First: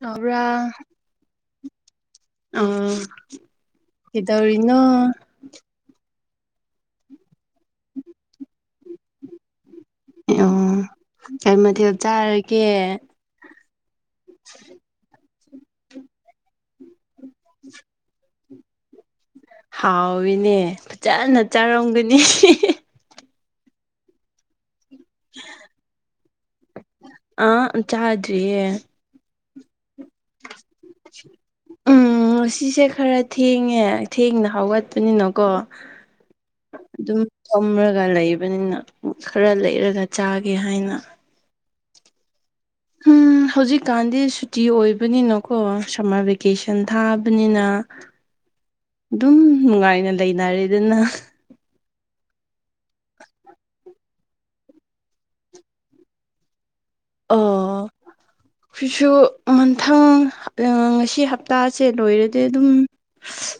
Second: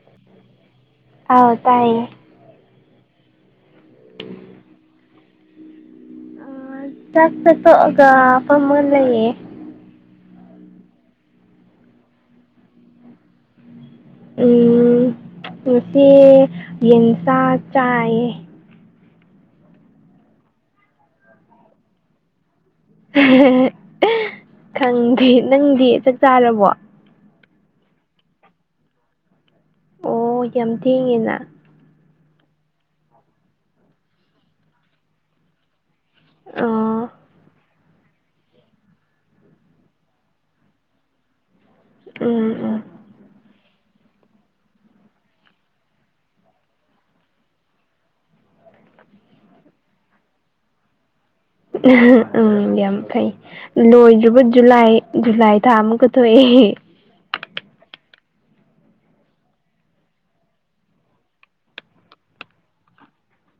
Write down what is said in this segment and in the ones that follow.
ꯇꯥꯕ꯭ꯔꯥ ꯑꯧ ꯇꯥꯏꯌꯦ ꯑ ꯀꯩꯗꯧꯔꯤꯅꯣ ꯆꯥꯛ ꯆꯥ ꯇꯣꯛꯑꯒ ꯐꯝꯃꯥ ꯂꯩꯌꯦ ꯑꯣ ꯀꯩ ꯃꯊꯦꯜ ꯆꯥꯔꯒꯦ ꯎ ꯉꯁꯤ ꯌꯦꯟꯁꯥ ꯆꯥꯏ ꯍꯥꯎꯏꯅꯦ ꯐꯖꯅ ꯆꯥꯔꯝꯒꯅꯤ ꯈꯪꯗꯦ ꯅꯪꯗꯤ ꯆꯥꯛ ꯆꯥꯔꯕꯣ ꯑꯥ ꯆꯥꯗꯔ꯭ꯤꯌꯦ ꯑꯣ ꯌꯥꯝ ꯊꯦꯡꯉꯤꯅ ꯎꯝ ꯉꯁꯤꯁꯦ ꯈꯔ ꯊꯦꯡꯉꯦ ꯊꯦꯡꯅ ꯍꯧꯒꯠꯄꯅꯤꯅꯀꯣ ꯑꯣ ꯑꯗꯨꯝ ꯊꯝꯔꯒ ꯂꯩꯕꯅꯤꯅ ꯈꯔ ꯂꯩꯔꯒ ꯆꯥꯒꯦ ꯍꯥꯏꯅ ꯎꯝ ꯎꯝ ꯍꯧꯖꯤꯛꯀꯥꯟꯗꯤ ꯁꯨꯇꯤ ꯑꯣꯏꯕꯅꯤꯅꯀꯣ ꯁꯝꯃꯔ ꯚꯦꯀꯦꯁꯟ ꯊꯥꯕꯅꯤꯅ ꯑꯗꯨꯝ ꯅꯨꯡꯉꯥꯏꯅ ꯂꯩꯅꯔꯦꯗꯅ ꯎꯝ ꯌꯥꯝ ꯐꯩ ꯂꯣꯏꯗ꯭ꯔꯤꯕ ꯖꯨꯂꯥꯏ ꯖꯨꯂꯥꯏ ꯊꯥ ꯑꯃꯨꯛꯀ ꯊꯣꯛꯑꯦ ꯑꯣ ꯀꯣꯏꯁꯨ ꯃꯥꯊꯪ ꯉꯁꯤ ꯍꯞꯇꯥꯁꯦ ꯂꯣꯏꯔꯗꯤ ꯑꯗꯨꯝ__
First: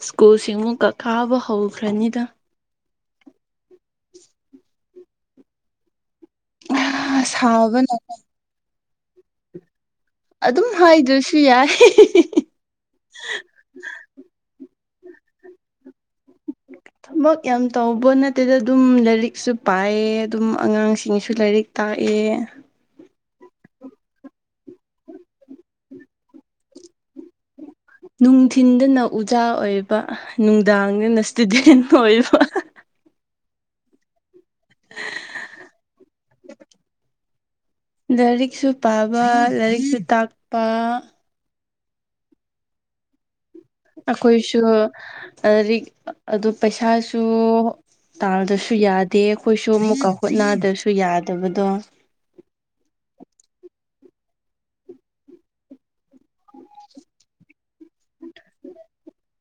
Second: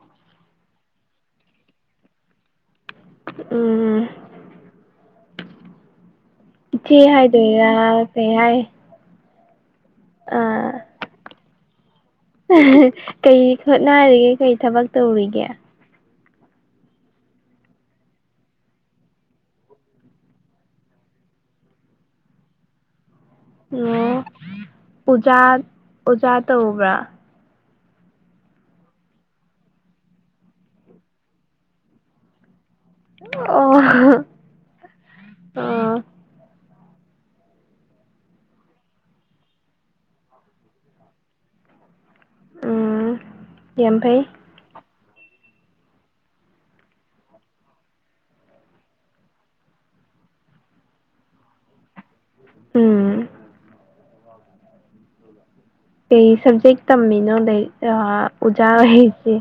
ꯁ꯭ꯀꯨꯜꯁꯤꯡ ꯑꯃꯨꯛ ꯀꯥꯕ ꯍꯧꯈ꯭ꯔꯅꯤꯗ ꯎꯝ ꯏꯆꯦ ꯍꯥꯏꯗꯣꯏꯔ ꯁꯥꯕꯅ ꯀꯩ ꯍꯥꯏ__ ꯑꯗꯨꯝ ꯍꯥꯏꯗ꯭ꯔꯁꯨ ꯌꯥꯏ ꯎꯝ [unintelligible] ꯀꯩ ꯍꯣꯠꯅꯔꯤꯒꯦ ꯀꯩ ꯊꯕꯛ ꯇꯧꯔꯤꯒꯦ ꯊꯕꯛ ꯌꯥꯝ ꯇꯧꯕ ꯅꯠꯇꯦꯗ ꯑꯗꯨꯝ ꯂꯥꯏꯔꯤꯛꯁꯨ ꯄꯥꯏꯌꯦ ꯑꯗꯨꯝ ꯑꯉꯥꯡꯁꯤꯡꯁꯨ ꯂꯥꯏꯔꯤꯛ ꯇꯥꯛꯑꯦ ꯑꯣ ꯎꯖꯥ ꯑꯣꯖꯥ ꯇꯧꯕ꯭ꯔꯥ ꯅꯨꯡꯊꯤꯟꯗꯅ ꯎꯖꯥ ꯑꯣꯏꯕ ꯅꯨꯡꯗꯥꯡꯗꯅ ꯏꯁ꯭ꯇꯨꯗꯦꯟ ꯑꯣꯏꯕ ꯑꯣ ꯑꫭ ꯂꯥꯏꯔꯤꯛꯁꯨ ꯄꯥꯕ ꯂꯥꯏꯔꯤꯛꯁꯨ ꯇꯥꯛꯄ ꯎꯝ ꯌꯥꯝ ꯐꯩ ꯑꯩꯈꯣꯏꯁꯨ ꯂꯥꯔꯤꯛ ꯑꯗꫭ ꯄꯩꯁꯥꯁꯨ ꯇꯥꯜꯗ꯭ꯔꯁꯨ ꯌꯥꯗꯦ ꯑꯩꯈꯣꯏꯁꯨ ꯑꯃꯨꯛꯀ ꯍꯨꯠꯅꯗ꯭ꯔꯁꯨ ꯌꯥꯗꯕꯗꯣ ꯎꯝ ꯀꯩ ꯁꯕꯖꯦꯛ ꯇꯝꯃꯤꯅꯣꯗ ꯂꯥꯏꯛ ꯑꯣꯖꯥ ꯑꯣꯏꯁꯦ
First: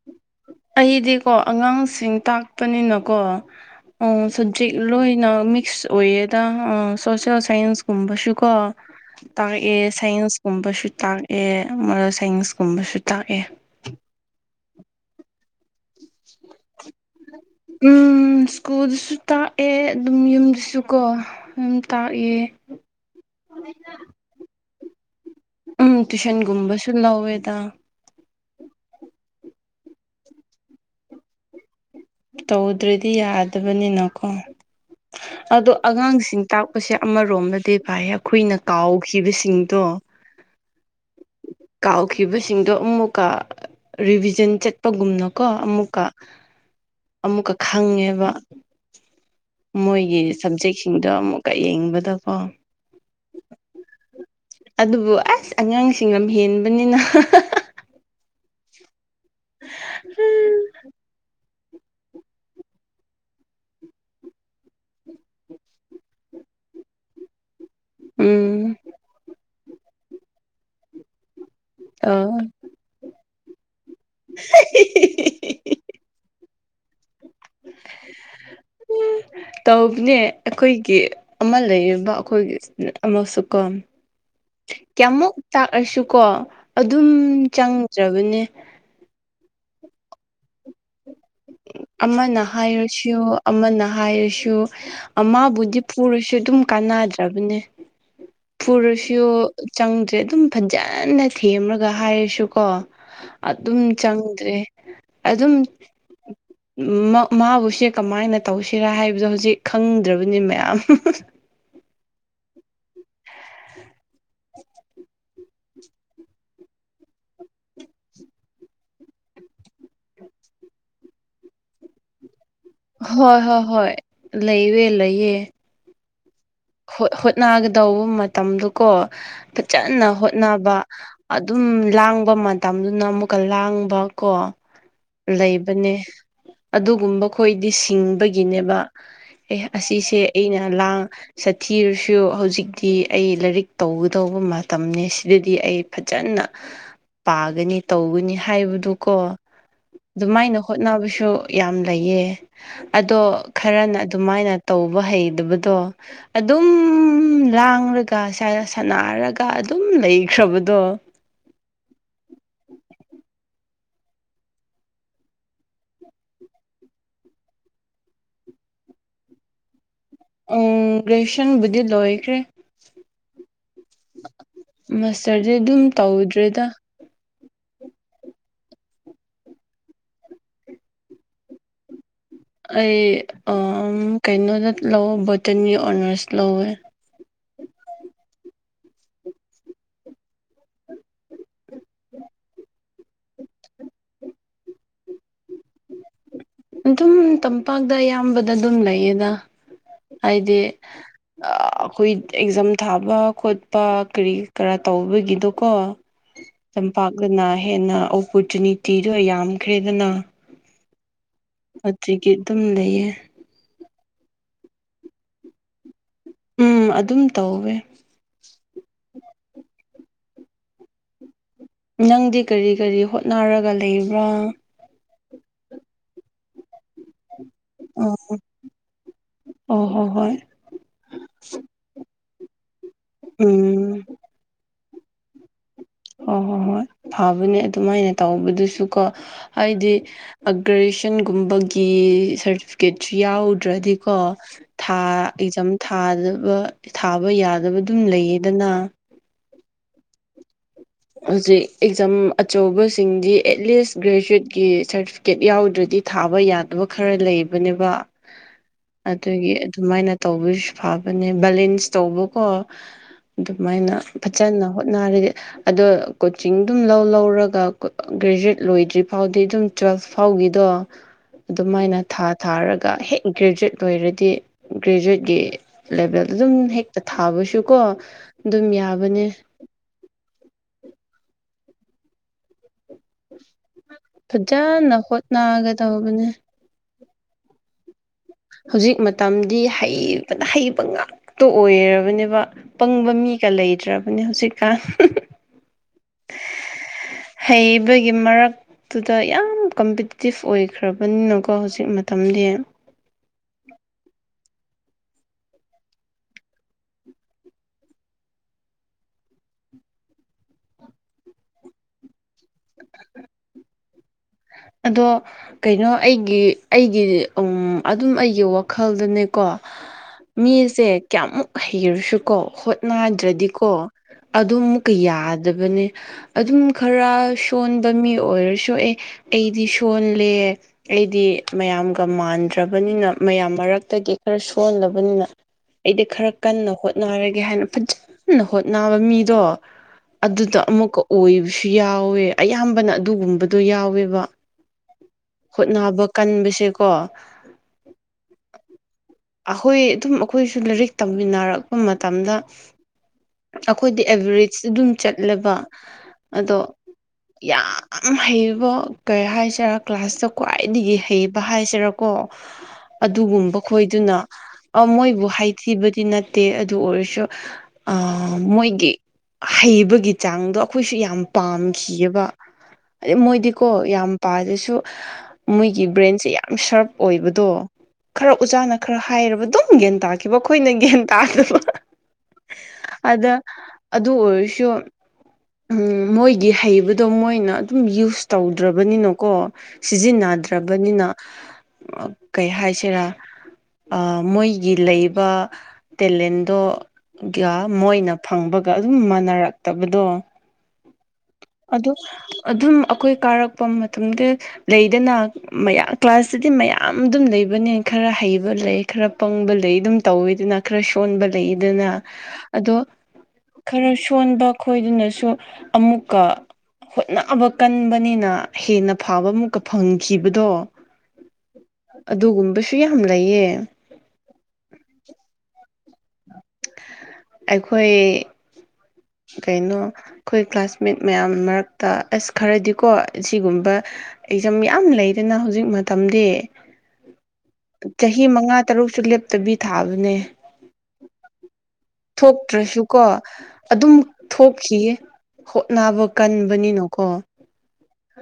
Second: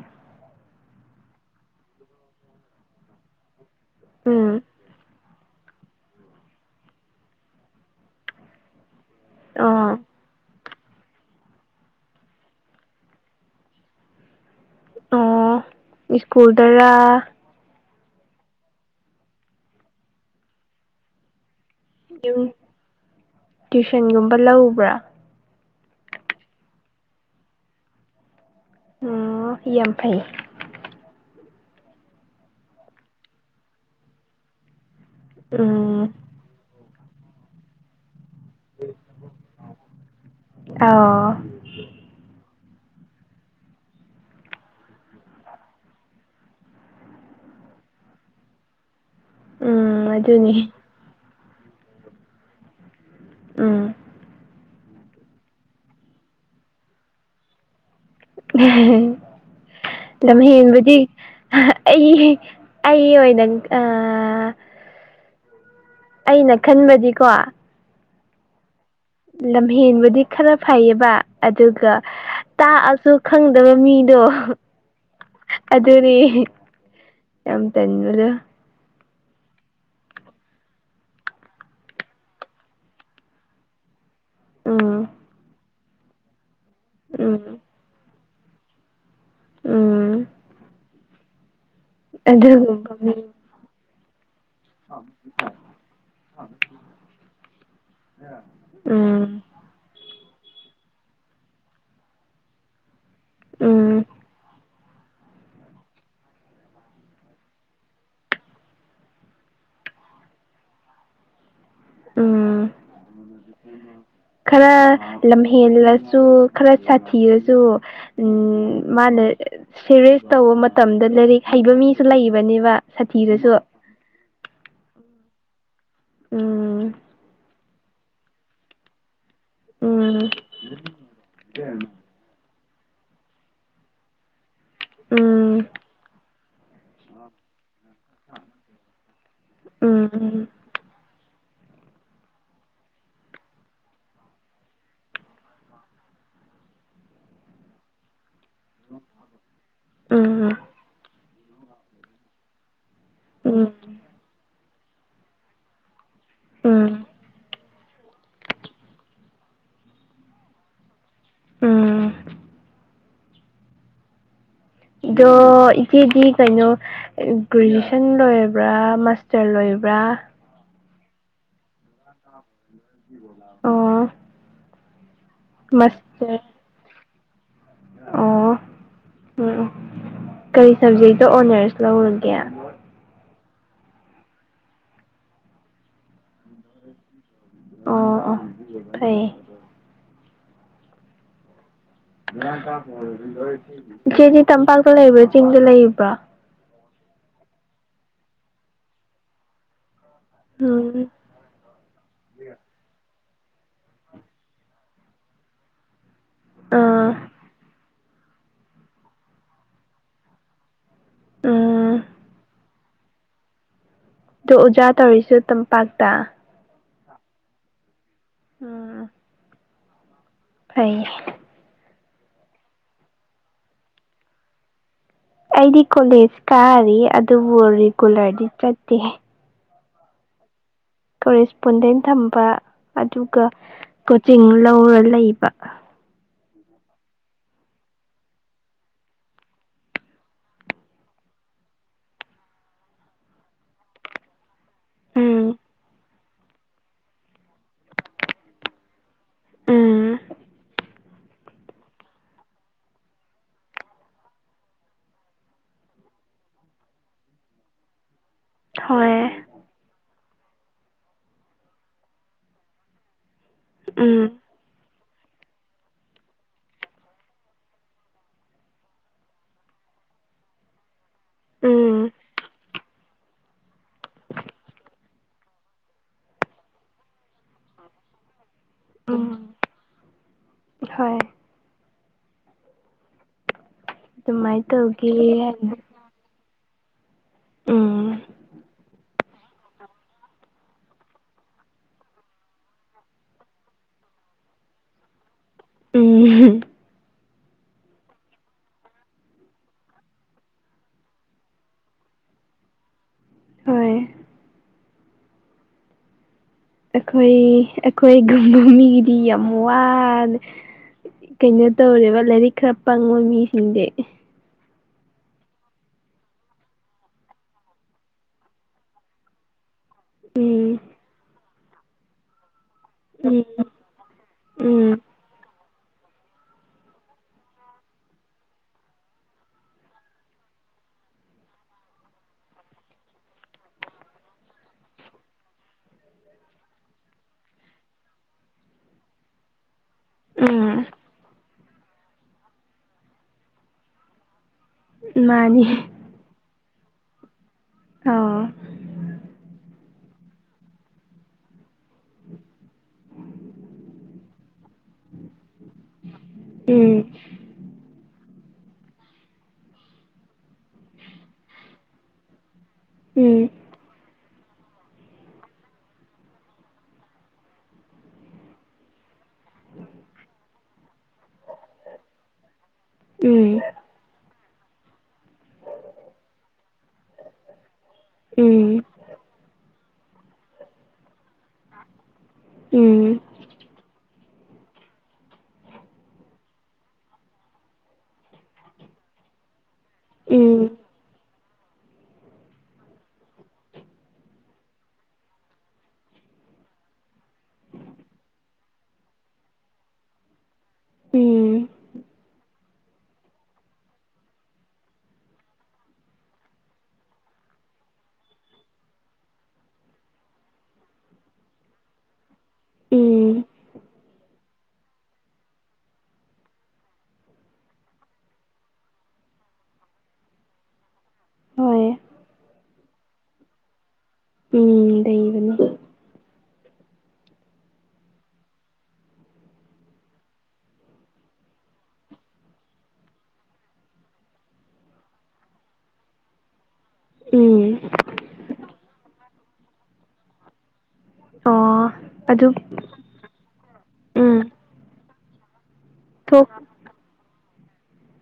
ꯑꯩꯗꯤꯀꯣ ꯑꯉꯥꯡꯁꯤꯡ ꯇꯥꯛꯄꯅꯤꯅꯀꯣ ꯎ ꯎꯝ ꯁꯕꯖꯦꯛ ꯂꯣꯏꯅ ꯃꯤꯛꯁ ꯑꯣꯏꯌꯦꯗ ꯁꯣꯁꯦꯜ ꯁꯥꯏꯟꯁꯀꯨꯝꯕꯁꯨꯀꯣ ꯇꯥꯛꯑꯦ ꯑꯣ ꯁꯥꯏꯟꯁꯀꯨꯝꯕꯁꯨ ꯇꯥꯛꯑꯦ ꯃꫭꯔꯦꯜ ꯁꯥꯏꯟꯁꯀꯨꯝꯕꯁꯨ ꯇꯥꯛꯑꯦ ꯑꯣ ꯏꯁ꯭ꯀꯨꯜ ꯗꯔꯥ ꯎꯝ ꯏꯁ꯭ꯀꯨꯜꯗꯨꯁꯨ ꯇꯥꯛꯑꯦ ꯑꯗꯨꯝ ꯌꯨꯝꯗꯁꯨ ꯀꯣ ꯇꯥꯛꯑꯦ ꯌꯨꯝ ꯇ꯭ꯌꯨꯁꯟꯒꯨꯝꯕ ꯂꯧꯕ꯭ꯔꯥ ꯎꯝ ꯇ꯭ꯌꯨꯁꯟꯒꯨꯝꯕꯁꯨ ꯂꯧꯋꯦꯗ ꯑꯣ ꯌꯥꯝ ꯐꯩ ꯇꯧꯗ꯭ꯔꯗꯤ ꯌꯥꯗꯕꯅꯤꯅꯀꯣ ꯑꯗꯣ ꯎꯝ ꯑꯉꯥꯡꯁꯤꯡ ꯇꯥꯛꯄꯁꯦ ꯑꯃꯔꯣꯝꯗꯗꯤ ꯐꯥꯏꯌꯦ ꯑꯩꯈꯣꯏꯅ ꯀꯥꯎꯈꯤꯕꯁꯤꯡꯗꯣ ꯑꯥꯎ ꯀꯥꯎꯈꯤꯕꯁꯤꯡꯗꯣ ꯑꯃꯨꯛꯀ ꯔꯤꯚꯤꯖꯟ ꯆꯠꯄꯒꯨꯝꯅꯀꯣ ꯑꯃꯨꯛꯀ ꯑꯃꯨꯛꯀ ꯈꯪꯉꯦꯕ ꯎꯝ ꯃꯣꯏꯒꯤ ꯑꯗꯨꯅꯤ ꯁꯕꯖꯦꯛꯁꯤ ꯁꯤꯡꯗꯣ ꯑꯃꯨꯛꯀ ꯌꯦꯡꯕꯗꯀꯣ ꯎꯝ ꯑꯗꯨꯕꯨ ꯑꯁ ꯑꯉꯥꯡꯁꯤꯡ ꯂꯝ ꯍꯦꯟꯕꯅꯤꯅ ꯂꯝꯍꯦꯟꯕꯗꯤ ꯑꯩ ꯑꯩꯒꯤ ꯑꯣꯏꯅ ꯑꯩꯅ ꯈꯟꯕꯗꯤꯀꯣ ꯎꯝ ꯂꯝꯍꯦꯟꯕꯗꯤ ꯈꯔ ꯐꯩꯌꯦꯕ ꯑꯗꯨꯒ ꯑ ꯇꯥꯛꯑꯁꯨ ꯈꯪꯗꯕ ꯃꯤꯗꯣ ꯑꯗꯨꯗꯤ ꯌꯥꯝ ꯇꯟꯕꯗꯨ [unintelligible] ꯇꯧꯕꯅꯦ ꯑꯩꯈꯣꯏꯒꯤ ꯑꯃ ꯂꯩꯌꯦꯕ ꯑꯩꯈꯣꯏꯒꯤ ꯑꯃꯁꯨꯀꯣ ꯎꯝ ꯀꯌꯥꯃꯨꯛ ꯇꯥꯛꯑꯁꯨ ꯀꯣ ꯑꯗꯨ ꯎꯝ ꯆꯪꯗ꯭ꯔꯕꯅꯦ ꯎꯝ ꯑꯃꯅ ꯑꯗꯨꯒꯨꯝꯕ ꯍꯥꯏꯔꯁꯨ ꯃꯤ ꯑꯃꯅ ꯍꯥꯏꯔꯁꯨ ꯁꯨ ꯑꯃꯕꯨꯗꯤ ꯐꯨꯔꯁꯨ ꯑꯗꯨꯝ ꯀꯥꯟꯅꯗ꯭ꯔꯕꯅꯦ ꯐꯔꯁꯨ ꯎꯝ ꯆꯪꯗ꯭ꯔꯦ ꯗ꯭ꯔꯦ ꯑꯗꯨꯝ ꯐꯖꯅ ꯊꯦꯝꯃꯒ ꯍꯥꯏꯔꯁꯨꯀꯣ ꯑꯗꯨꯝ ꯎꯝ ꯆꯪꯗ꯭ꯔꯦ ꯑꯗꯨꯝ ꯃꯥꯕꯨꯁꯦ ꯀꯃꯥꯏꯅ ꯇꯧꯁꯤꯔꯥ ꯍꯥꯏꯕꯗꯣ ꯍꯧꯖꯤꯛ ꯈꯪꯗ꯭ꯔꯕꯅꯤ ꯃꯌꯥꯝ ꯎꯝ [inaudible] ꯈꯔ ꯂꯝꯍꯦꯜꯂꯁꯨ ꯈꯔ ꯁꯥꯊꯤꯔꯁꯨ ꯎꯝ ꯃꯥꯅ ꯁꯦꯔꯦꯁ ꯇꯧꯕ ꯃꯇꯝꯗ ꯂꯩꯔꯤꯛ ꯍꯩꯕ ꯃꯤꯁꯨ ꯂꯩꯕꯅꯦꯕ ꯍꯣꯏ ꯁꯥꯊꯤꯔꯁꯨ ꯍꯣꯏ ꯍꯣꯏ ꯂꯩꯌꯦ ꯂꯩꯌꯦ ꯎꯝ ꯍꯣꯠꯅꯒꯗꯧꯕ ꯃꯇꯝꯗꯨꯀꯣ ꯐꯖꯅ ꯎꯝ ꯍꯣꯠꯅꯕ ꯑꯗꯨꯝ ꯂꯥꯡꯕ ꯃꯇꯝꯗꯨꯅ ꯑꯃꯨꯛꯀ ꯂꯥꯡꯕ ꯀꯣ ꯎꯝ ꯂꯩꯕꯅꯦ ꯑꯗꯨꯒꯨꯝꯕ ꯈꯣꯏꯗꯤ ꯁꯤꯡ ꯒꯤꯅꯦꯕ ꯑꯦ ꯑꯁꯤꯁꯦ ꯎꯝ ꯑꯩꯅ ꯂꯥꯡ ꯁꯥꯊꯤꯔꯁꯨ ꯍꯧꯖꯤꯛꯇꯤ ꯑꯩ ꯂꯥꯏꯔꯤꯛ ꯇꯧꯒꯗꯧꯕ ꯃꯇꯝꯅꯤ ꯁꯤꯗꯗꯤ ꯑꯩ ꯐꯖꯅ ꯄꯥꯒꯅꯤ ꯇꯧꯒꯅꯤ ꯍꯥꯏꯕꯗꯨꯀꯣ ꯎꯝ ꯑꯗꯨꯃꯥꯏꯅ ꯍꯣꯠꯅꯕꯁꯨ ꯌꯥꯝ ꯂꯩꯌꯦ ꯑꯗꯣ ꯎꯝ ꯎꯝ ꯈꯔꯅ ꯑꯗꯨꯃꯥꯏꯅ ꯇꯧꯕ ꯍꯩꯇꯕꯗꯣ ꯑꯗꯨꯝ ꯎꯝ ꯂꯥꯡꯂꯒ ꯁꯅꯔꯒ ꯑꯗꯨꯝ ꯂꯩꯈ꯭ꯔꯕꯗꯣ ꯎꯝ ꯑꯗꯣ ꯏꯆꯦꯗꯤ ꯀꯩꯅꯣ ꯒ꯭ꯔꯦꯖꯨꯌꯦꯁꯟ ꯂꯣꯏꯔꯕ꯭ꯔꯥ ꯃꯥꯁꯇꯔ ꯂꯣꯏꯕ꯭ꯔꯥ ꯒ꯭ꯔꯦꯖꯨꯌꯦꯁꯟꯕꯨꯗꯤ ꯂꯣꯏꯈ꯭ꯔꯦ ꯍꯜꯂꯣ ꯃꯁꯇꯔꯗꯤ ꯑꯗꯨꯝ ꯃꯥꯁꯇꯔ ꯇꯧꯗ꯭ꯔꯦꯗ ꯑꯣ ꯎꯝ ꯀꯔꯤ ꯁꯕꯖꯦꯛꯇ ꯑꯣꯅꯔꯁ ꯂꯧꯔꯒꯦ ꯑꯣ ꯑꯩ ꯀꯩꯅꯣꯗ ꯂꯧ ꯕꯣꯇꯟꯅꯤ ꯑꯣꯅꯔꯁ ꯂꯧꯋꯦ ꯑꯣ ꯑꯣ ꯐꯩꯌꯦ ꯏꯆꯦꯆꯦ ꯇꯝꯄꯥꯛꯇ ꯂꯩꯕ꯭ꯔꯥ ꯆꯤꯡꯗ ꯂꯩꯕ꯭ꯔꯥ ꯑꯗꯨꯝ ꯇꯝꯄꯥꯛꯇ ꯑꯌꯥꯝꯕꯗ ꯑꯗꯨꯝ ꯂꯩꯌꯦꯗ ꯑꯩꯗꯤ ꯎꯝ ꯑꯩꯈꯣꯏ ꯑꯦꯛꯖꯥꯝ ꯊꯥꯕ ꯈꯣꯠ ꯄꯥ ꯀꯔꯤ ꯀꯔꯥ ꯇꯧꯕꯒꯤꯗꯣꯀꯣ ꯑꯥ ꯇꯝꯄꯥꯛꯇꯅ ꯍꯦꯟꯅ ꯑꯣꯄꯨꯔꯆꯨꯅꯤꯇꯤꯗꯣ ꯌꯥꯝꯈ꯭ꯔꯦꯗꯅ ꯑꯝ ꯍꯧꯖꯤꯛꯇꯤ ꯑꯗꯨꯝ ꯂꯩꯌꯦ ꯑꯗꯣ ꯑꯣꯖꯥ ꯇꯧꯔꯤꯁꯨ ꯇꯝꯄꯥꯛꯇ ꯎꯝ ꯑꯗꯨꯝ ꯇꯧꯋꯦ ꯎꯝ ꯐꯩ ꯅꯪꯗꯤ ꯀꯔꯤ ꯀꯔꯤ ꯍꯣꯠꯅꯔꯒ ꯂꯩꯕ꯭ꯔꯥ ꯑꯩꯗꯤ ꯀꯣꯂꯦꯖ ꯀꯥꯔꯤ ꯑꯗꯨꯕꯨ ꯍꯧꯖꯤꯛ ꯀꯣꯂꯦꯖꯇꯤ ꯆꯠꯇꯦ ꯍꯣꯢ ꯍꯣꯏ ꯀꯔꯤꯁꯄꯣꯟꯗꯦꯟ ꯊꯝꯕ ꯑꯗꯨꯒ ꯎꯝ ꯀꯣꯆꯤꯡ ꯂꯧꯔ ꯂꯩꯕ ꯑꯣ ꯍꯣꯏ ꯍꯣꯏ ꯐꯕꯅꯦ ꯑꯗꯨꯃꯥꯏꯅ ꯇꯧꯕꯗꯨꯁꯨꯀꯣ ꯍꯥꯏꯗꯤ ꯑꯒ꯭ꯔꯦꯖꯦꯁꯟꯒꯨꯝꯕꯒꯤ ꯁꯥꯔꯇꯤꯐꯤꯀꯦꯠꯁꯨ ꯌꯥꯎꯗ꯭ꯔꯗꯤꯀꯣ ꯎꯝ ꯑꯦꯛꯖꯥꯝ ꯊꯥꯗꯕ ꯊꯥꯕ ꯌꯥꯗꯕ ꯑꯗꯨꯝ ꯂꯩꯌꯦꯗꯅ ꯎꯝ ꯍꯧꯖꯤꯛ ꯑꯦꯛꯖꯥꯝ ꯑꯆꯧꯕꯁꯤꯡꯗꯤ ꯑꯦꯠꯂꯤꯁ ꯒ꯭ꯔꯦꯖꯨꯋꯦꯠꯀꯤ ꯁꯥꯔꯇꯤ ꯀꯦꯠ ꯌꯥꯎꯗ꯭ꯔꯗꯤ ꯊꯥꯕ ꯌꯥꯗꯕ ꯈꯔ ꯂꯩꯕꯅꯦꯕ ꯍꯣꯏ ꯑꯗꯨꯒꯤ ꯑꯗꯨꯃꯥꯏꯅ ꯇꯧꯕꯁꯨ ꯐꯕꯅꯦ ꯕꯦꯂꯦꯟꯁ ꯇꯧꯕꯀꯣ ꯑꯗꯨꯃꯥꯏꯅ ꯎꯝ ꯐꯖꯅ ꯍꯣꯠꯅꯔꯗꯤ ꯑꯗꯣ ꯀꯣꯆꯤꯡ ꯑꯗꯨꯝ ꯂꯧ ꯂꯧꯔꯒ ꯒ꯭ꯔꯦꯖꯨꯋꯦꯠ ꯂꯣꯏꯗ꯭ꯔꯤ ꯐꯥꯎꯗꯤ ꯑꯗꯨꯝ ꯇꯨꯋꯦꯜꯐ ꯐꯥꯎꯒꯤꯗꯣ ꯎꯝ ꯑꯗꯨꯃꯥꯏꯅ ꯊꯥ ꯊꯥꯔꯒ ꯍꯦꯛ ꯒ꯭ꯔꯦꯖꯨꯋꯦꯠ ꯂꯣꯏꯔꯗꯤ ꯒ꯭ꯔꯦꯖꯨꯋꯦꯠꯀꯤ ꯂꯦꯚꯦꯜ ꯑꯗꯨꯝ ꯍꯦꯛꯇ ꯊꯥꯕꯁꯨꯀꯣ ꯑꯗꯨꯝ ꯌꯥꯕꯅꯦ ꯎꯝ ꯍꯣꯏ ꯑꯗꯨꯃꯥꯏꯅ ꯐꯖꯅ ꯇꯧꯒꯦ ꯍꯣꯠꯅꯒ ꯍꯥꯏꯅ ꯇꯧꯕꯅꯦ ꯎꯝ ꯍꯧꯖꯤꯛ ꯃꯇꯝꯗꯤ ꯍꯩꯕꯅ ꯍꯩꯕ ꯉꯥꯛ ꯇꯣ ꯑꯣꯏꯔꯕꯅꯦꯕ ꯄꯪꯕ ꯃꯤꯒ ꯂꯩꯇ꯭ꯔꯕꯅꯦ ꯍꯧꯖꯤꯛꯀꯥꯟ꯫ ꯎꯝ ꯍꯩꯕꯒꯤ ꯃꯔꯛ ꯑꯗꯨꯨꯗ ꯌꯥꯝ ꯀꯝꯄꯤꯇꯤꯇꯤꯞ ꯑꯣꯏꯈ꯭ꯔꯕꯅꯤꯅꯀꯣ ꯍꯧꯖꯤꯛ ꯃꯇꯝꯗꯤ꯫ [unintelligible] ꯍꯣꯏ [inaudible] ꯑꯩꯈꯣꯏ ꯑꯩꯈꯣꯏ ꯒꯨꯝꯕ ꯃꯤꯒꯤꯗꯤ ꯌꯥꯝ ꯋꯥꯔꯦ ꯀꯩꯅꯣ ꯇꯧꯔꯦꯕ ꯂꯥꯏꯔꯤꯛ ꯈꯔ ꯄꯪꯉꯣ ꯃꯤꯁꯤꯡꯗꯤ ꯑꯗꯣ꯫ ꯀꯩꯅꯣ ꯑꯩꯒꯤ ꯑꯩꯒꯤ ꯎꯝ ꯑꯗꯨꯝ ꯑꯩꯒꯤ ꯋꯥꯈꯜꯗꯅꯦꯀꯣ ꯎꯝ ꯃꯤꯁꯦ ꯀꯌꯥꯃꯨꯛ ꯍꯩꯔꯁꯨꯀꯣ ꯍꯣꯏ ꯎꯝ ꯅꯥꯏꯗ꯭ꯔꯗꯤꯀꯣ ꯑꯗꯨ ꯎꯝ ꯑꯃꯨꯛꯀ ꯌꯥꯗꯕꯅꯦ ꯑꯗꯨꯝ ꯈꯔ ꯁꯣꯟꯕ ꯃꯤ ꯑꯣꯏꯔꯁꯨ ꯑꯦ ꯑꯩꯗꯤ ꯁꯣꯜꯂꯦ꯫ ꯑꯩꯗꯤ ꯃꯌꯥꯝꯒ ꯃꯥꯟꯗ꯭ꯔꯕꯅꯤꯅ ꯃꯌꯥꯝ ꯃꯔꯛꯇꯒꯤ ꯈꯔ ꯁꯣꯟꯜꯂꯕꯅꯤꯅ꯫ ꯑꯩꯗ ꯈꯔ ꯀꯟꯅ ꯍꯣꯠꯅꯔꯒꯦ ꯍꯥꯏꯅ ꯐꯖꯅ ꯍꯣꯠꯅꯕ ꯃꯤꯗꯣ ꯑꯗꯨꯗ ꯎꯝ ꯑꯃꯨꯛꯀ ꯑꯣꯏꯕꯁꯨ ꯌꯥꯎꯋꯦ ꯑꯌꯥꯝꯕꯅ ꯑꯗꯨꯒꯨꯝꯕꯗꯣ ꯌꯥꯎꯋꯦꯕ ꯃꯥꯅꯤ ꯍꯣꯠꯅꯕ ꯀꯟꯕꯁꯦꯀꯣ꯫ ꯑꯥꯎ ꯑꯩꯍꯣꯏ ꯑꯗꯨꯝ ꯑꯩꯈꯣꯏꯁꯨ ꯂꯥꯏꯔꯤꯛ ꯇꯝꯃꯤꯟꯅꯔꯛꯄ ꯃꯇꯝꯗ ꯑꯩꯈꯣꯏꯗꯤ ꯑꯦꯚꯔꯦꯁ ꯑꯗꯨꯝ ꯆꯠꯂꯦꯕ ꯑꯗꯣ ꯎꯝ ꯫ ꯌꯥꯝ ꯍꯩꯕꯣ꯫ ꯀꯩ ꯍꯥꯏꯁꯤꯔ ꯀ꯭ꯂꯥꯁꯇ ꯈ꯭ꯋꯥꯏꯗꯒꯤ ꯍꯩꯕ ꯍꯥꯏꯁꯤꯔꯀꯣ ꯎꯝ ꯑꯗꯨꯒꯨꯝꯕ꯫ ꯈꫭꯏꯗꯨꯅ ꯑꯃꯣꯏꯕꯨ ꯍꯥꯏꯊꯤꯕꯗꯤ ꯅꯠꯇꯦ ꯑꯗꯨ ꯑꯣꯏꯔꯁꯨ꯫ ꯑꯥ ꯃꯣꯏꯒꯤ꯫ ꯍꯩꯕꯒꯤ ꯆꯥꯡꯗꯣ ꯑꯈꯣꯏꯁꯨ ꯌꯥꯝ ꯄꯥꯝꯈꯤꯌ‌ꯦꯕ꯫ ꯑꯗꯩ ꯎꯝ ꯃꯣꯏꯗꯤꯀꯣ ꯌꯥꯝ ꯄꯥꯗꯁꯨ ꯃꯣꯏꯒꯤ ꯕ꯭ꯔꯦꯟꯁꯦ ꯌꯥꯝ ꯁꯥꯔꯞ ꯑꯣꯏꯕꯗꯣ‌꯫ ꯈꯔ ꯎꯝ ꯎꯖꯥꯅ ꯈꯔ ꯍꯥꯏꯔꯕ ꯑꯗꯨꯝ ꯒ꯭ꯌꯥꯟ ꯇꯥꯈꯤꯕ ꯑꯈꯣꯏꯅ ꯒ꯭ꯌꯥꯟ ꯇꯥꯗꯕ꯫ ꯎꯝ ꯑꯗ꯫ ꯑꯗꯨ ꯑꯣꯏꯔꯁꯨ ꯃꯣꯏꯒꯤ ꯍꯩꯕꯗꯣ ꯃꯣꯏꯅ ꯑꯗꯨꯝ ꯌꯨꯁ꯫ ꯇꯧꯗ꯭ꯔꯕꯅꯤꯅꯀꯣ ꯎꯝ ꯁꯤꯖꯤꯟꯅꯗ꯭ꯔꯕꯅꯤꯅ꯫ ꯀꯩ ꯍꯥꯏꯁꯤꯔ ꯑꯥ ꯃꯣꯏꯒꯤ ꯂꯩꯕ꯫ ꯇꯦꯂꯦꯟꯗꯣꯒ ꯃꯣꯏꯅ ꯐꯪꯕꯒ ꯑꯗꯨꯝ ꯃꯥꯟꯅꯔꯛꯇꯕꯗꯣ꯫ ꯎꯝ꯫ ꯑꯗꯨ ꯑꯗꯨꯝ ꯑꯈꯣꯏ ꯀꯥꯔꯛꯄ ꯃꯇꯝꯗ ꯂꯩꯗꯅ꯫ ꯃꯌꯥꯝ ꯀ꯭ꯂꯥꯁꯇꯗꯤ ꯃꯌꯥꯝ ꯑꯗꯨꯝ ꯂꯩꯕꯅꯦ ꯈꯔ ꯍꯩꯕ ꯂꯩ ꯈꯔ ꯄꯪꯕ ꯂꯩ ꯑꯗꯨꯝ ꯇꯧꯋꯦꯗꯅ꯫ ꯈꯔ ꯁꯣꯟꯕ ꯂꯩꯗꯅ꯫ ꯑꯗꯣ ꯎꯝ ꯈꯔ ꯁꯣꯟꯕ ꯈꯣꯏꯗꯨꯅꯁꯨ ꯑꯃꯨꯛꯀ꯫ ꯍꯣꯠꯅꯕ ꯀꯟꯕꯅꯤꯅ ꯍꯦꯟꯅ ꯐꯕ ꯑꯃꯨꯛꯀ ꯐꯪꯈꯤꯕꯗꯣ꯫ ꯍꯣꯏ ꯑꯗꯨꯒꯨꯝꯕꯁꯨ ꯌꯥꯝ ꯂꯩꯌꯦ꯫ ꯎꯝ꯫ ꯂꯩꯕꯅꯦ ꯑꯩꯈꯣꯏ꯫ ꯀꯩꯅꯣ ꯑꯈꯣꯏ ꯀ꯭ꯂꯥꯁꯃꯦꯠ ꯃꯌꯥꯝ ꯃꯔꯛꯇ ꯑꯁ ꯈꯔꯗꯤꯀꯣ ꯑꯁꯤꯒꯨꯝꯕ꯫ ꯑꯦꯛꯖꯝ ꯌꯥꯝ ꯂꯩꯗꯅ ꯍꯧꯖꯤꯛ ꯃꯇꯝꯗꯤ꯫ ꯎꯝ ꯆꯍꯤ ꯃꯉꯥ ꯇꯔꯨꯛꯁꯨ ꯂꯦꯞ꯫ ꯇꯕꯤ ꯊꯥꯕꯅꯦ ꯑꯣ ꯑꯗꯨ ꯊꯣꯛꯇ꯭ꯔꯁꯨꯀꯣ ꯑꯗꯨꯝ꯫ ꯎꯝ ꯈꯤꯌ‌ꯦ ꯍꯣꯠꯅꯕ ꯊꯣꯛ ꯀꯟꯕꯅꯤꯅꯣꯀꯣ꯫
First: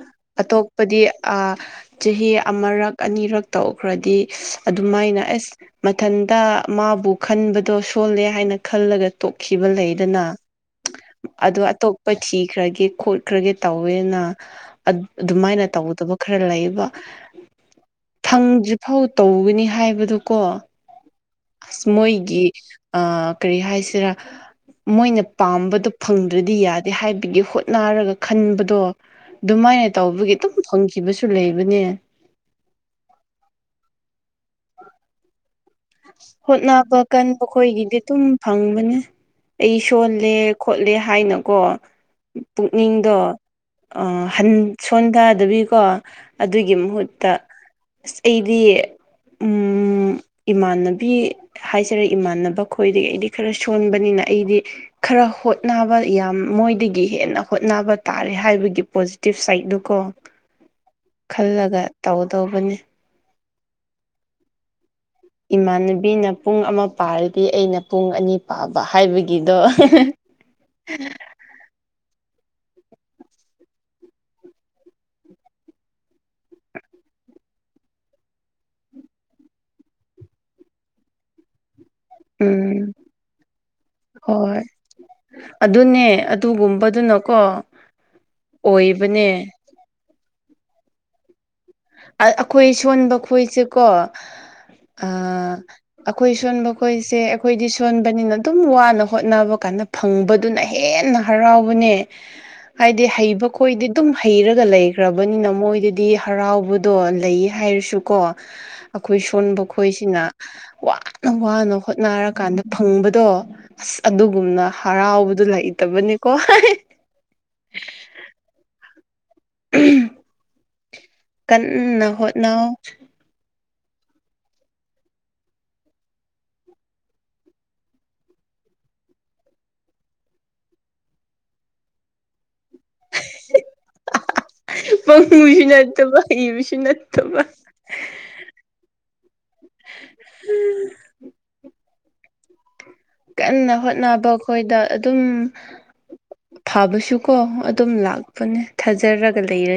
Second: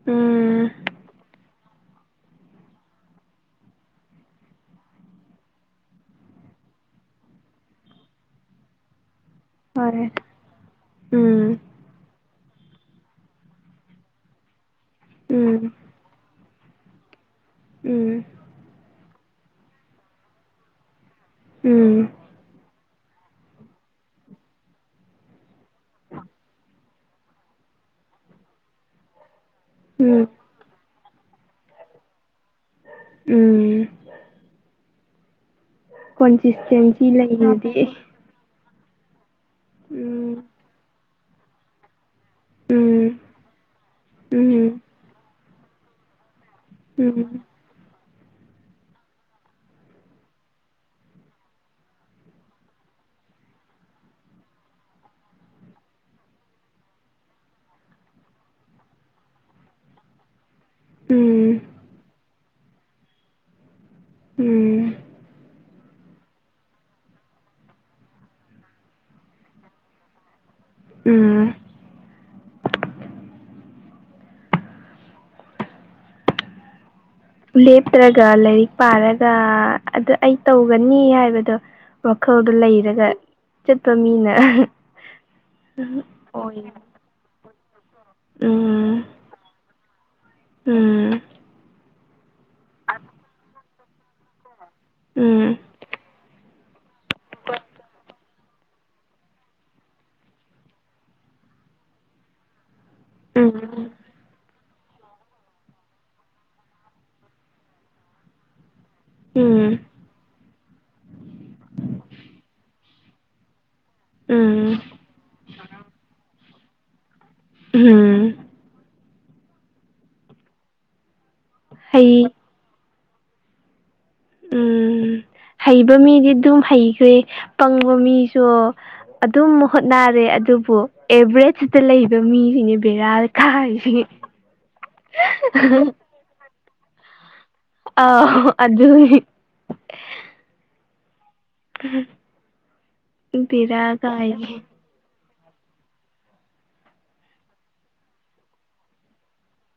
ꯎꯝ ꯑꯇꯣꯞꯄꯗꯤ ꯑꯥ꯫ ꯆꯍꯤ ꯑꯃꯔꯛ ꯑꯅꯤꯔꯛ ꯇꯧꯈ꯭ꯔꯗꯤ ꯑꯗꯨꯃꯥꯏꯅ ꯑꯁ꯫ ꯃꯊꯟꯇ ꯃꯥꯕꯨ ꯈꯟꯕꯗꯣ ꯁꯣꯜꯂꯦ ꯍꯥꯏꯅ ꯈꯜꯂꯒ ꯇꯣꯛꯈꯤꯕ ꯍꯣꯏ ꯂꯩꯗꯅ꯫ ꯎꯝ ꯑꯗꯨ ꯑꯇꯣꯞꯄ ꯊꯤꯈ꯭ꯔꯒꯦ ꯈꯣꯠꯈ꯭ꯔꯒꯦ ꯇꯧꯋꯦꯅ꯫ ꯑꯗꯨꯃꯥꯏꯅ ꯎꯝ ꯇꯧꯗꯕ ꯈꯔ ꯂꯩꯕ꯫ ꯎꯝ ꯐꯪꯗ꯭ꯔꯤꯐꯥꯎ ꯇꯧꯒꯅꯤ ꯍꯥꯏꯕꯗꯨ ꯀꯣ꯫ ꯑꯁ ꯎꯝ ꯃꯣꯏꯒꯤ ꯀꯔꯤ ꯍꯥꯏꯁꯤꯔ ꯃꯣꯏꯅ꯫ ꯄꯥꯝꯕꯗꯣ ꯐꯪꯗ꯭ꯔꯗꯤ ꯌꯥꯗꯦ ꯍꯥꯏꯕꯒꯤ ꯍꯣꯠꯅꯔꯒ ꯈꯟꯕꯗꯣ꯫ ꯑꯗꯨꯃꯥꯏꯅ ꯎꯝ ꯇꯧꯕꯒꯤ ꯑꯗꯨꯝ ꯐꯪꯈꯤꯕꯁꯨ ꯂꯩꯕꯅꯦ꯫ ꯎꯝ꯫ ꯍꯣꯠꯅꯕ ꯀꯣꯟꯁꯤꯁꯇꯦꯟꯁꯤ ꯀꯟꯕ ꯂꯩꯔꯗꯤ ꯈꯣꯏꯒꯤꯗꯤ ꯇꯨꯝ꯫ ꯐꯪꯕꯅꯦ ꯑꯩ ꯁꯣꯜꯂꯦ ꯎꯝ ꯈꯣꯠꯂꯦ ꯍꯥꯏꯅꯀꯣ꯫ ꯎꯝ ꯄꯨꯛꯅꯤꯡꯗꯣ꯫ ꯎꯝ ꯁꯣꯟꯀꯗꯕꯤꯀꯣ ꯑꯗꯨꯒꯤ ꯃꯍꯨꯠꯇ꯫ ꯎꯝ ꯑꯁ ꯑꯩꯗꯤ ꯎꯝ꯫ ꯏꯃꯥꯟꯅꯕꯤ ꯍꯥꯏꯁꯤꯔꯥ ꯏꯃꯥꯟꯅꯕ ꯈꯣꯏꯗꯒꯤ ꯑꯩꯗꯤ ꯈꯔ ꯁꯣꯟꯕꯅꯤꯅ ꯑꯩꯗꯤ꯫ ꯈꯔ ꯍꯣꯠꯅꯕ ꯌꯥꯝ ꯃꯣꯏꯗꯒꯤ ꯍꯦꯟꯅ ꯍꯣꯠꯅꯕ ꯇꯥꯔꯦ ꯍꯥꯏꯕꯒꯤ ꯄꯣꯖꯤꯇꯤꯚ ꯁꯥꯏꯠꯇꯨ ꯀꯣ꯫ [inaudible] ꯎꯝ꯫ ꯈꯜꯂꯒ ꯇꯧꯗꯧꯕꯅꯤ꯫ ꯎꯝ꯫ ꯏꯃꯥꯟꯅꯕꯤꯅ ꯄꯨꯡ ꯑꯃ ꯄꯥꯔꯗꯤ ꯑꯩꯅ ꯄꯨꯡ ꯑꯅꯤ ꯄꯥꯕ ꯍꯥꯏꯕꯒꯤꯗꯣ꯫ [inaudible] ꯎꯝ꯫ ꯂꯦꯞꯇ꯭ꯔꯒ ꯂꯥꯏꯔꯤꯛ ꯄꯥꯔꯒ ꯑꯗꯨ ꯑꯩ ꯇꯧꯒꯅꯤ ꯍꯥꯏꯕꯗꯣ ꯋꯥꯈꯜꯗꯣ ꯎꯝ ꯂꯩꯔꯒ ꯆꯠꯄ ꯃꯤꯅ ꯍꯣꯏ ꯑꯗꯨꯅꯦ ꯑꯣꯏ ꯑꯗꯨꯒꯨꯝꯕꯗꯨꯅꯀꯣ ꯎꯝ ꯑꯣꯏꯕꯅꯦ ꯎꯝ ꯑꯩꯈꯣꯏ ꯁꯣꯟꯕ ꯈꯣꯏꯁꯦꯀꯣ ꯑꯥ ꯎꯝ ꯑꯩꯈꯣꯏ ꯁꯣꯟꯕ ꯈꯣꯏꯁꯦ ꯑꯩꯈꯣꯏꯗꯤ ꯁꯣꯟꯕꯅꯤꯅ ꯑꯗꯨꯝ ꯋꯥꯅ ꯍꯣꯠꯅꯕ ꯀꯥꯟꯗ ꯐꯪꯕꯗꯨꯅ ꯍꯦꯟꯅ ꯍꯔꯥꯎꯕꯅꯦ ꯍꯥꯏꯗꯤ ꯍꯩꯕ ꯎꯝ ꯈꯣꯏꯗꯤ ꯑꯗꯨꯝ ꯍꯩꯔꯒ ꯂꯩꯈ꯭ꯔꯕꯅꯤꯅ ꯃꯣꯏꯗꯗꯤ ꯍꯔꯥꯎꯕ ꯑꯗꯣ ꯂꯩ ꯍꯥꯏꯔꯁꯨꯀꯣ ꯑꯩꯈꯣꯏ ꯁꯣꯟꯕ ꯎꯝ ꯈꯣꯏꯁꯤꯅ ꯋꯥꯅ ꯋꯥꯅ ꯍꯣꯠꯅꯔꯀꯥꯟꯗ ꯐꯪꯕꯗꯣ ꯑꯁ ꯑꯗꯨꯒꯨꯝꯅ ꯎꯝ ꯍꯔꯥꯎꯕꯗꯨ ꯂꯩꯇꯕꯅꯤꯀꯣ ꯎꯝ ꯎꯝ ꯀꯟꯅ ꯍꯩ ꯍꯣꯠꯅꯧ ꯎꯝ ꯍꯩꯕ ꯃꯤꯗꯤ ꯑꯗꯨꯝ ꯍꯩꯈ꯭ꯔꯦ ꯄꯪꯕ ꯃꯤꯁꯨ ꯑꯗꯨꯝ ꯍꯣꯠꯅꯔꯦ ꯑꯗꯨꯕꯨ ꯑꯦꯚꯔꯦꯖꯇ ꯂꯩꯕ ꯃꯤꯁꯤꯅꯦ ꯕꯦꯔꯥ ꯀꯥꯔꯤꯁꯤ ꯄꯪꯕꯁꯨ ꯅꯠꯇꯕ ꯍꯩꯕꯁꯨ ꯅꯠꯇꯕ ꯑꯧ ꯑꯗꯨꯒꯤ ꯎꯝ ꯎꯝ [unintelligible] ꯀꯟꯅ ꯍꯣꯠꯅꯕ ꯑꯩꯈꯣꯏꯗ ꯑꯗꯨꯝ ꯐꯥꯕꯁꯨ ꯀꯣ ꯑꯗꯨꯝ ꯂꯥꯛꯄꯅꯦ ꯊꯥꯖꯔꯒ ꯂꯩꯔ